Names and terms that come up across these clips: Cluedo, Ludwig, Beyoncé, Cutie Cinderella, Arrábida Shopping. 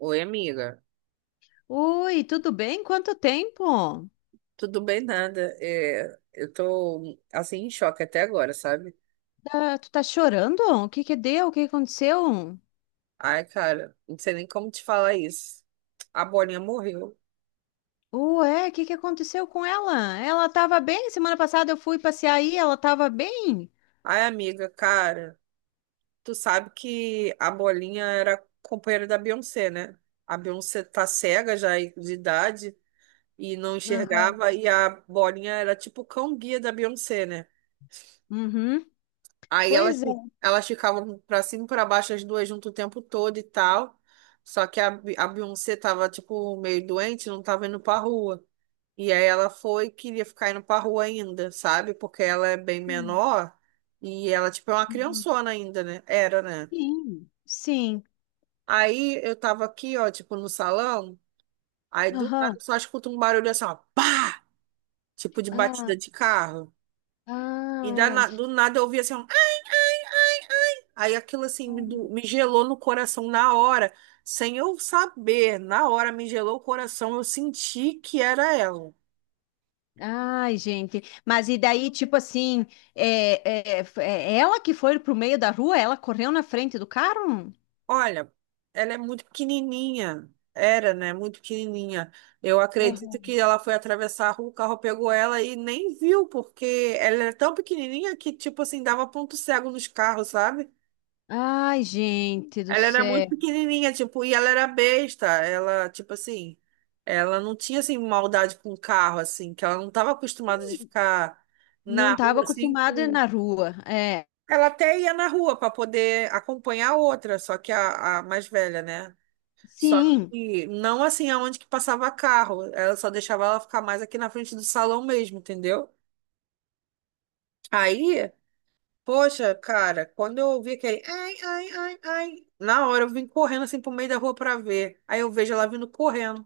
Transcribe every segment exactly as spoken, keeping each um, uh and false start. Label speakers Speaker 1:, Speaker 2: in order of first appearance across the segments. Speaker 1: Oi, amiga.
Speaker 2: Oi, tudo bem? Quanto tempo?
Speaker 1: Tudo bem, nada. É, eu tô, assim, em choque até agora, sabe?
Speaker 2: Tá- tu tá chorando? O que que deu? O que que aconteceu?
Speaker 1: Ai, cara, não sei nem como te falar isso. A Bolinha morreu.
Speaker 2: Ué, o que que aconteceu com ela? Ela tava bem? Semana passada eu fui passear aí, ela tava bem?
Speaker 1: Ai, amiga, cara, tu sabe que a Bolinha era companheira da Beyoncé, né? A Beyoncé tá cega já de idade e não
Speaker 2: Aham.
Speaker 1: enxergava, e a Bolinha era tipo o cão-guia da Beyoncé, né?
Speaker 2: Uhum.
Speaker 1: Aí elas,
Speaker 2: Pois
Speaker 1: fi-
Speaker 2: é.
Speaker 1: elas ficavam pra cima e pra baixo, as duas juntas o tempo todo e tal. Só que a, Bi- a Beyoncé tava, tipo, meio doente, não tava indo pra rua. E aí ela foi e queria ficar indo pra rua ainda, sabe? Porque ela é bem
Speaker 2: Sim.
Speaker 1: menor e ela, tipo, é uma
Speaker 2: Aham.
Speaker 1: criançona ainda, né? Era, né?
Speaker 2: Sim. Sim.
Speaker 1: Aí eu tava aqui, ó, tipo, no salão. Aí do nada
Speaker 2: Aham.
Speaker 1: eu só escuto um barulho assim, ó, pá! Tipo de
Speaker 2: Ah,
Speaker 1: batida de carro. E da,
Speaker 2: ai.
Speaker 1: na- do nada eu ouvi assim, ó. Aí aquilo assim me, do- me gelou no coração na hora, sem eu saber, na hora me gelou o coração, eu senti que era ela.
Speaker 2: Ai, gente. Mas e daí, tipo assim, é, é, é ela que foi pro meio da rua? Ela correu na frente do carro?
Speaker 1: Olha, ela é muito pequenininha, era, né? Muito pequenininha. Eu acredito que ela foi atravessar a rua, o carro pegou ela e nem viu, porque ela era tão pequenininha que, tipo assim, dava ponto cego nos carros, sabe?
Speaker 2: Ai, gente do
Speaker 1: Ela era muito
Speaker 2: céu.
Speaker 1: pequenininha, tipo, e ela era besta. Ela, tipo assim, ela não tinha, assim, maldade com o carro, assim, que ela não estava acostumada de ficar
Speaker 2: Não
Speaker 1: na rua,
Speaker 2: estava
Speaker 1: assim,
Speaker 2: acostumada
Speaker 1: com...
Speaker 2: na rua. É,
Speaker 1: Ela até ia na rua para poder acompanhar a outra, só que a, a mais velha, né? Só
Speaker 2: sim.
Speaker 1: que não, assim, aonde que passava carro. Ela só deixava ela ficar mais aqui na frente do salão mesmo, entendeu? Aí... Poxa, cara, quando eu ouvi aquele ai, ai, ai, ai, na hora eu vim correndo assim pro meio da rua pra ver. Aí eu vejo ela vindo correndo.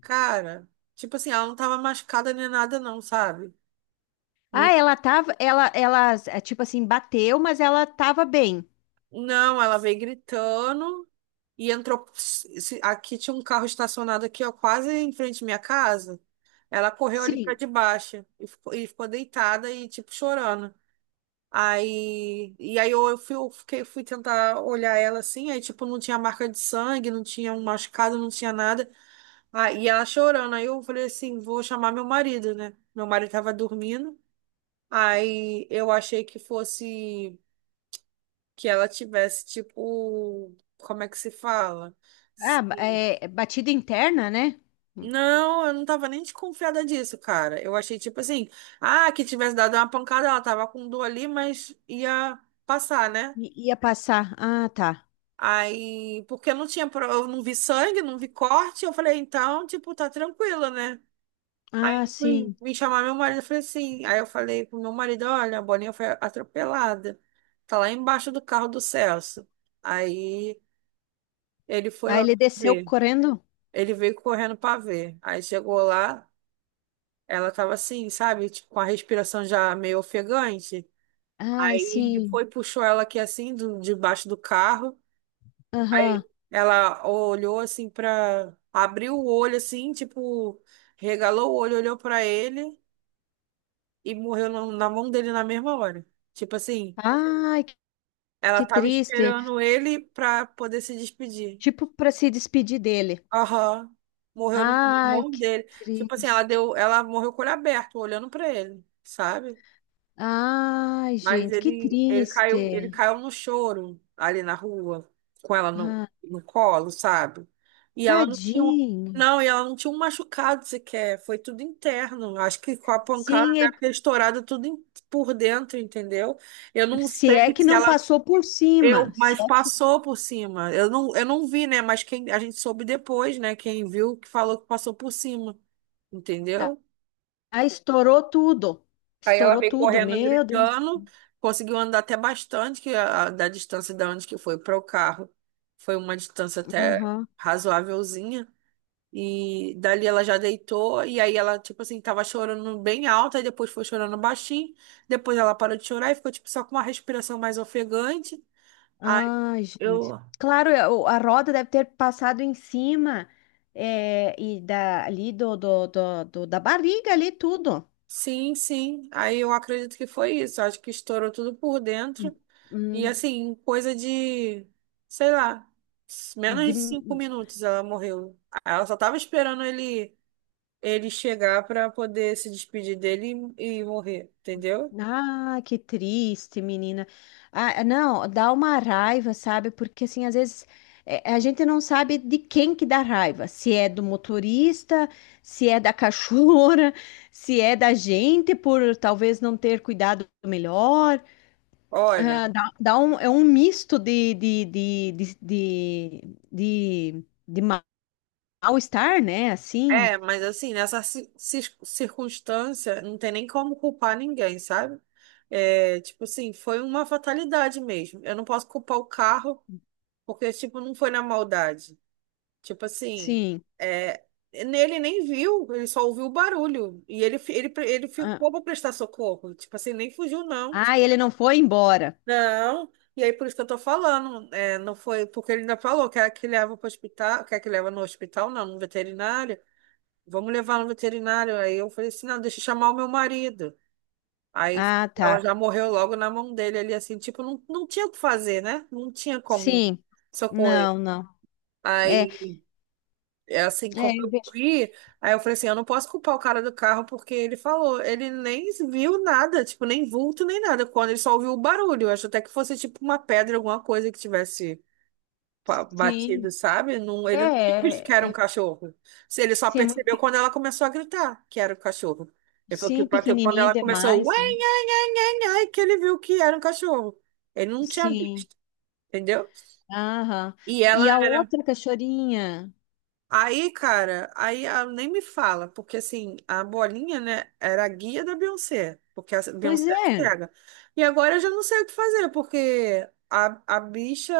Speaker 1: Cara, tipo assim, ela não tava machucada nem nada, não, sabe?
Speaker 2: Ah,
Speaker 1: Não,
Speaker 2: ela tava, ela, ela, é, tipo assim, bateu, mas ela tava bem.
Speaker 1: não, ela veio gritando e entrou. se- Aqui tinha um carro estacionado aqui, ó, quase em frente à minha casa. Ela correu ali pra
Speaker 2: Sim.
Speaker 1: debaixo e ficou, e ficou deitada e, tipo, chorando. Aí, e aí eu, fui, eu fiquei, fui tentar olhar ela assim, aí tipo, não tinha marca de sangue, não tinha um machucado, não tinha nada. Aí ela chorando. Aí eu falei assim, vou chamar meu marido, né? Meu marido tava dormindo. Aí eu achei que fosse que ela tivesse, tipo, como é que se fala? Se-
Speaker 2: Ah, é, é batida interna, né?
Speaker 1: Não, eu não tava nem desconfiada disso, cara. Eu achei tipo assim, ah, que tivesse dado uma pancada, ela tava com dor ali, mas ia passar, né?
Speaker 2: I- ia passar. Ah, tá.
Speaker 1: Aí, porque eu não tinha, pro- eu não vi sangue, não vi corte, eu falei, então, tipo, tá tranquilo, né? Aí
Speaker 2: Ah,
Speaker 1: eu fui
Speaker 2: sim.
Speaker 1: me chamar meu marido, eu falei assim, aí eu falei pro meu marido, olha, a Boninha foi atropelada, tá lá embaixo do carro do Celso. Aí ele foi
Speaker 2: Aí
Speaker 1: lá
Speaker 2: ele desceu
Speaker 1: ver,
Speaker 2: correndo.
Speaker 1: ele veio correndo pra ver. Aí chegou lá, ela tava assim, sabe, tipo, com a respiração já meio ofegante.
Speaker 2: Ai,
Speaker 1: Aí ele
Speaker 2: sim.
Speaker 1: foi, puxou ela aqui assim, do, debaixo do carro.
Speaker 2: Aham.
Speaker 1: Aí ela olhou assim pra. Abriu o olho assim, tipo, regalou o olho, olhou pra ele e morreu na na mão dele na mesma hora. Tipo assim,
Speaker 2: Ai, que
Speaker 1: ela
Speaker 2: que
Speaker 1: tava
Speaker 2: triste.
Speaker 1: esperando ele pra poder se despedir.
Speaker 2: Tipo, para se despedir dele.
Speaker 1: Aham. Morreu na na
Speaker 2: Ai,
Speaker 1: mão
Speaker 2: que
Speaker 1: dele. Tipo assim, ela
Speaker 2: triste.
Speaker 1: deu, ela morreu com o olho aberto, olhando pra ele, sabe?
Speaker 2: Ai,
Speaker 1: Mas
Speaker 2: gente, que
Speaker 1: ele, ele caiu, ele
Speaker 2: triste.
Speaker 1: caiu no choro ali na rua, com ela no,
Speaker 2: Ai.
Speaker 1: no colo, sabe? E ela não tinha, um-
Speaker 2: Tadinho.
Speaker 1: não, e ela não tinha um machucado sequer, foi tudo interno. Acho que com a pancada
Speaker 2: Sim, ele-
Speaker 1: deve ter estourado tudo em- por dentro, entendeu? Eu não
Speaker 2: se
Speaker 1: sei
Speaker 2: é que
Speaker 1: se
Speaker 2: não
Speaker 1: ela,
Speaker 2: passou por cima,
Speaker 1: eu,
Speaker 2: se
Speaker 1: mas
Speaker 2: é que
Speaker 1: passou por cima. Eu não, eu não vi, né? Mas quem a gente soube depois, né? Quem viu que falou que passou por cima,
Speaker 2: ah,
Speaker 1: entendeu?
Speaker 2: ah, estourou tudo.
Speaker 1: Aí ela
Speaker 2: Estourou
Speaker 1: veio
Speaker 2: tudo,
Speaker 1: correndo,
Speaker 2: meu Deus.
Speaker 1: gritando, conseguiu andar até bastante, que a, a- da distância da onde que foi para o carro. Foi uma distância até
Speaker 2: Aham.
Speaker 1: razoávelzinha. E dali ela já deitou, e aí ela, tipo assim, tava chorando bem alta, e depois foi chorando baixinho. Depois ela parou de chorar e ficou, tipo, só com uma respiração mais ofegante. Aí
Speaker 2: Ai, gente.
Speaker 1: eu
Speaker 2: Claro, é, o- a roda deve ter passado em cima é, e da, ali do, do, do, do- da barriga ali tudo.
Speaker 1: Sim, sim. Aí eu acredito que foi isso. Acho que estourou tudo por
Speaker 2: Hum,
Speaker 1: dentro. E
Speaker 2: hum,
Speaker 1: assim, coisa de, sei lá, menos de cinco
Speaker 2: de-
Speaker 1: minutos ela morreu. Ela só tava esperando ele, ele chegar para poder se despedir dele e, e morrer, entendeu?
Speaker 2: Ah, que triste, menina. Ah, é, não, dá uma raiva, sabe? Porque assim, às vezes é, a gente não sabe de quem que dá raiva. Se é do motorista, se é da cachorra, se é da gente por talvez não ter cuidado melhor.
Speaker 1: Olha,
Speaker 2: Ah, dá, dá um, é um misto de, de, de, de, de, de- de ma- mal-estar, né? Assim,
Speaker 1: é, mas assim, nessa ci- ci- circunstância, não tem nem como culpar ninguém, sabe? É, tipo assim, foi uma fatalidade mesmo. Eu não posso culpar o carro, porque, tipo, não foi na maldade. Tipo assim,
Speaker 2: sim.
Speaker 1: é, nele nem viu, ele só ouviu o barulho. E ele, fi- ele, pre- ele
Speaker 2: Ah,
Speaker 1: ficou para prestar socorro. Tipo assim, nem fugiu, não.
Speaker 2: ah, ele não foi embora.
Speaker 1: Não. E aí, por isso que eu tô falando, é, não foi, porque ele ainda falou, quer que leva para hospital, quer que leva no hospital, não, no veterinário. Vamos levar no veterinário. Aí eu falei assim, não, deixa eu chamar o meu marido. Aí
Speaker 2: Ah,
Speaker 1: ela
Speaker 2: tá.
Speaker 1: já morreu logo na mão dele ali, assim, tipo, não, não tinha o que fazer, né? Não tinha como
Speaker 2: Sim.
Speaker 1: socorrer.
Speaker 2: Não, não. É,
Speaker 1: Aí é assim, como
Speaker 2: é, eu
Speaker 1: eu
Speaker 2: vejo.
Speaker 1: vi, aí eu falei assim, eu não posso culpar o cara do carro porque ele falou, ele nem viu nada, tipo, nem vulto, nem nada, quando ele só ouviu o barulho, eu acho até que fosse tipo uma pedra, alguma coisa que tivesse pa-
Speaker 2: Sim,
Speaker 1: batido, sabe? Não, ele não tinha visto que
Speaker 2: é,
Speaker 1: era um
Speaker 2: é,
Speaker 1: cachorro. Se Ele só
Speaker 2: sim, é muito,
Speaker 1: percebeu
Speaker 2: pe-
Speaker 1: quando ela começou a gritar que era o cachorro. Ele falou que
Speaker 2: sim,
Speaker 1: bateu quando
Speaker 2: pequenininha
Speaker 1: ela começou, ué,
Speaker 2: demais, né?
Speaker 1: nhe, nhe, nhe, nhe, que ele viu que era um cachorro. Ele não tinha
Speaker 2: Sim,
Speaker 1: visto, entendeu?
Speaker 2: aham.
Speaker 1: E
Speaker 2: E
Speaker 1: ela
Speaker 2: a outra cachorrinha,
Speaker 1: Aí, cara, aí ah, nem me fala, porque assim, a bolinha, né, era a guia da Beyoncé, porque a
Speaker 2: pois
Speaker 1: Beyoncé é
Speaker 2: é,
Speaker 1: cega. E agora eu já não sei o que fazer, porque a, a bicha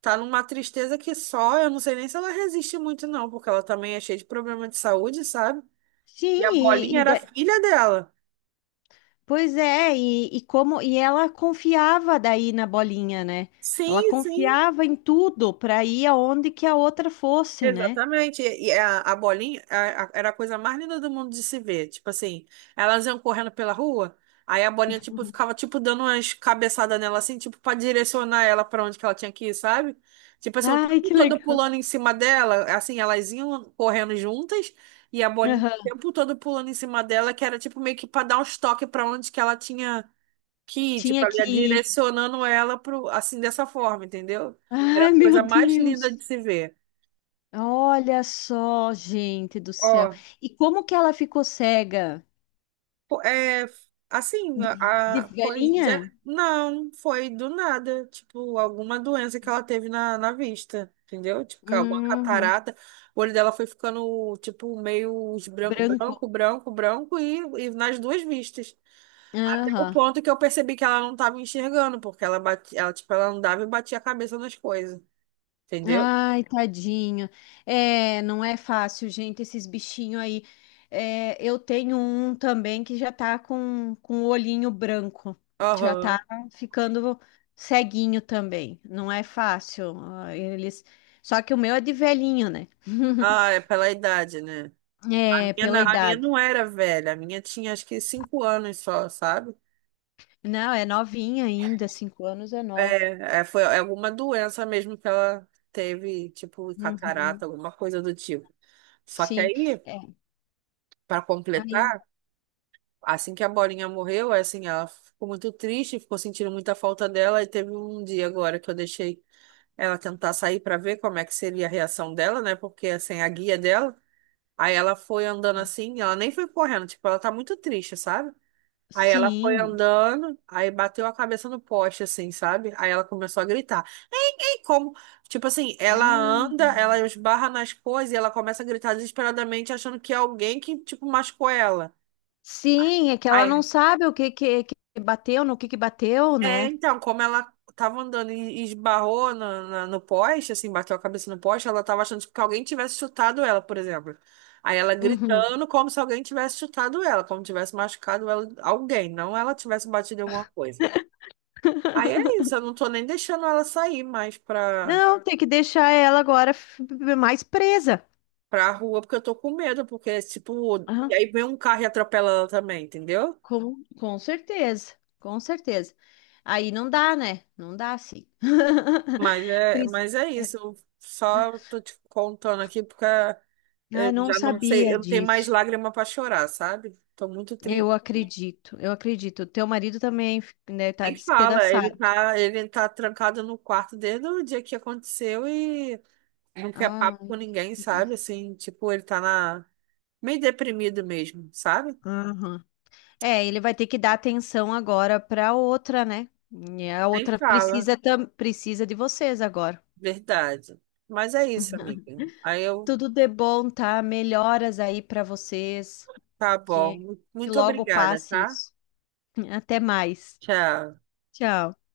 Speaker 1: tá numa tristeza que só, eu não sei nem se ela resiste muito, não, porque ela também é cheia de problema de saúde, sabe?
Speaker 2: sim,
Speaker 1: E a bolinha
Speaker 2: e, e
Speaker 1: era a
Speaker 2: da-
Speaker 1: filha dela.
Speaker 2: pois é, e, e como, e ela confiava daí na bolinha, né? Ela
Speaker 1: Sim, sim.
Speaker 2: confiava em tudo para ir aonde que a outra fosse, né?
Speaker 1: Exatamente. E e a, a bolinha a- a- era a coisa mais linda do mundo de se ver. Tipo assim, elas iam correndo pela rua, aí a bolinha tipo ficava tipo dando umas cabeçadas nela assim, tipo para direcionar ela para onde que ela tinha que ir, sabe? Tipo assim, o
Speaker 2: Ai,
Speaker 1: tempo
Speaker 2: que
Speaker 1: todo
Speaker 2: legal.
Speaker 1: pulando em cima dela, assim, elas iam correndo juntas e a bolinha o
Speaker 2: Aham.
Speaker 1: tempo todo pulando em cima dela, que era tipo meio que para dar uns toques para onde que ela tinha que ir, tipo
Speaker 2: Tinha
Speaker 1: ali
Speaker 2: que
Speaker 1: direcionando ela pro assim dessa forma, entendeu? Era a
Speaker 2: Ai, meu
Speaker 1: coisa mais linda
Speaker 2: Deus.
Speaker 1: de se ver.
Speaker 2: Olha só, gente do céu.
Speaker 1: Ó,
Speaker 2: E como que ela ficou cega?
Speaker 1: pô, é, assim,
Speaker 2: De, de
Speaker 1: a, a- foi,
Speaker 2: velhinha?
Speaker 1: já- não, foi do nada, tipo, alguma doença que ela teve na, na vista, entendeu? Tipo, ca- alguma
Speaker 2: Hum,
Speaker 1: catarata, o olho dela foi ficando, tipo, meio esbran-
Speaker 2: branco.
Speaker 1: branco, branco, branco, e, e nas duas vistas. Até o
Speaker 2: Aham.
Speaker 1: ponto que eu percebi que ela não tava enxergando, porque ela bate ela, tipo, ela andava e batia a cabeça nas coisas, entendeu?
Speaker 2: Ai, tadinho. É, não é fácil, gente, esses bichinhos aí. É, eu tenho um também que já tá com, com o olhinho branco. Já tá
Speaker 1: Aham.
Speaker 2: ficando ceguinho também. Não é fácil. Ah, eles... Só que o meu é de velhinho, né?
Speaker 1: Ah, é pela idade, né? A
Speaker 2: É,
Speaker 1: minha,
Speaker 2: pela
Speaker 1: na- a minha
Speaker 2: idade.
Speaker 1: não era velha, a minha tinha acho que cinco anos só, sabe?
Speaker 2: Não, é novinha ainda, cinco anos é nova.
Speaker 1: É, é, foi alguma doença mesmo que ela teve, tipo catarata,
Speaker 2: Uhum.
Speaker 1: alguma coisa do tipo. Só que
Speaker 2: Sim,
Speaker 1: aí,
Speaker 2: é.
Speaker 1: para
Speaker 2: Aí,
Speaker 1: completar, assim que a Bolinha morreu, é assim, ela ficou muito triste, ficou sentindo muita falta dela e teve um dia agora que eu deixei ela tentar sair para ver como é que seria a reação dela, né? Porque sem assim, a guia dela, aí ela foi andando assim, ela nem foi correndo, tipo, ela tá muito triste, sabe? Aí ela foi
Speaker 2: sim.
Speaker 1: andando, aí bateu a cabeça no poste, assim, sabe? Aí ela começou a gritar. Ei, ei, como? Tipo assim, ela
Speaker 2: Ah,
Speaker 1: anda, ela esbarra nas coisas e ela começa a gritar desesperadamente, achando que é alguém que, tipo, machucou ela.
Speaker 2: sim, é que ela não
Speaker 1: Aí,
Speaker 2: sabe o que que, que bateu, no que que bateu,
Speaker 1: é,
Speaker 2: né?
Speaker 1: então, como ela tava andando e esbarrou na- na- no poste, assim, bateu a cabeça no poste, ela tava achando tipo, que alguém tivesse chutado ela, por exemplo. Aí ela
Speaker 2: Uhum.
Speaker 1: gritando como se alguém tivesse chutado ela, como tivesse machucado ela, alguém, não ela tivesse batido em alguma coisa. Aí é isso, eu não tô nem deixando ela sair mais pra,
Speaker 2: Não, tem que deixar ela agora f- mais presa.
Speaker 1: pra rua, porque eu tô com medo, porque é tipo. E
Speaker 2: Ah,
Speaker 1: aí vem um carro e atropela ela também, entendeu?
Speaker 2: com, com certeza, com certeza. Aí não dá, né? Não dá, sim.
Speaker 1: Mas é,
Speaker 2: Pris-
Speaker 1: mas é isso, eu só tô te contando aqui porque
Speaker 2: Ah,
Speaker 1: eu
Speaker 2: eu não
Speaker 1: já não sei,
Speaker 2: sabia
Speaker 1: eu não tenho mais
Speaker 2: disso.
Speaker 1: lágrima pra chorar, sabe? Tô muito
Speaker 2: Eu
Speaker 1: triste.
Speaker 2: acredito, eu acredito. Teu marido também, né, tá
Speaker 1: Nem fala, ele
Speaker 2: despedaçado.
Speaker 1: tá, ele tá trancado no quarto desde o dia que aconteceu e não quer
Speaker 2: Ah,
Speaker 1: papo com ninguém, sabe? Assim, tipo, ele tá na... meio deprimido mesmo, sabe?
Speaker 2: aham. É, ele vai ter que dar atenção agora para outra, né? E a
Speaker 1: Nem
Speaker 2: outra
Speaker 1: fala.
Speaker 2: precisa tam- precisa de vocês agora.
Speaker 1: Verdade. Mas é isso, amiga. Aí eu,
Speaker 2: Tudo de bom, tá? Melhoras aí para vocês.
Speaker 1: tá
Speaker 2: Que
Speaker 1: bom.
Speaker 2: que
Speaker 1: Muito
Speaker 2: logo
Speaker 1: obrigada,
Speaker 2: passe
Speaker 1: tá?
Speaker 2: isso. Até mais.
Speaker 1: Tchau.
Speaker 2: Tchau.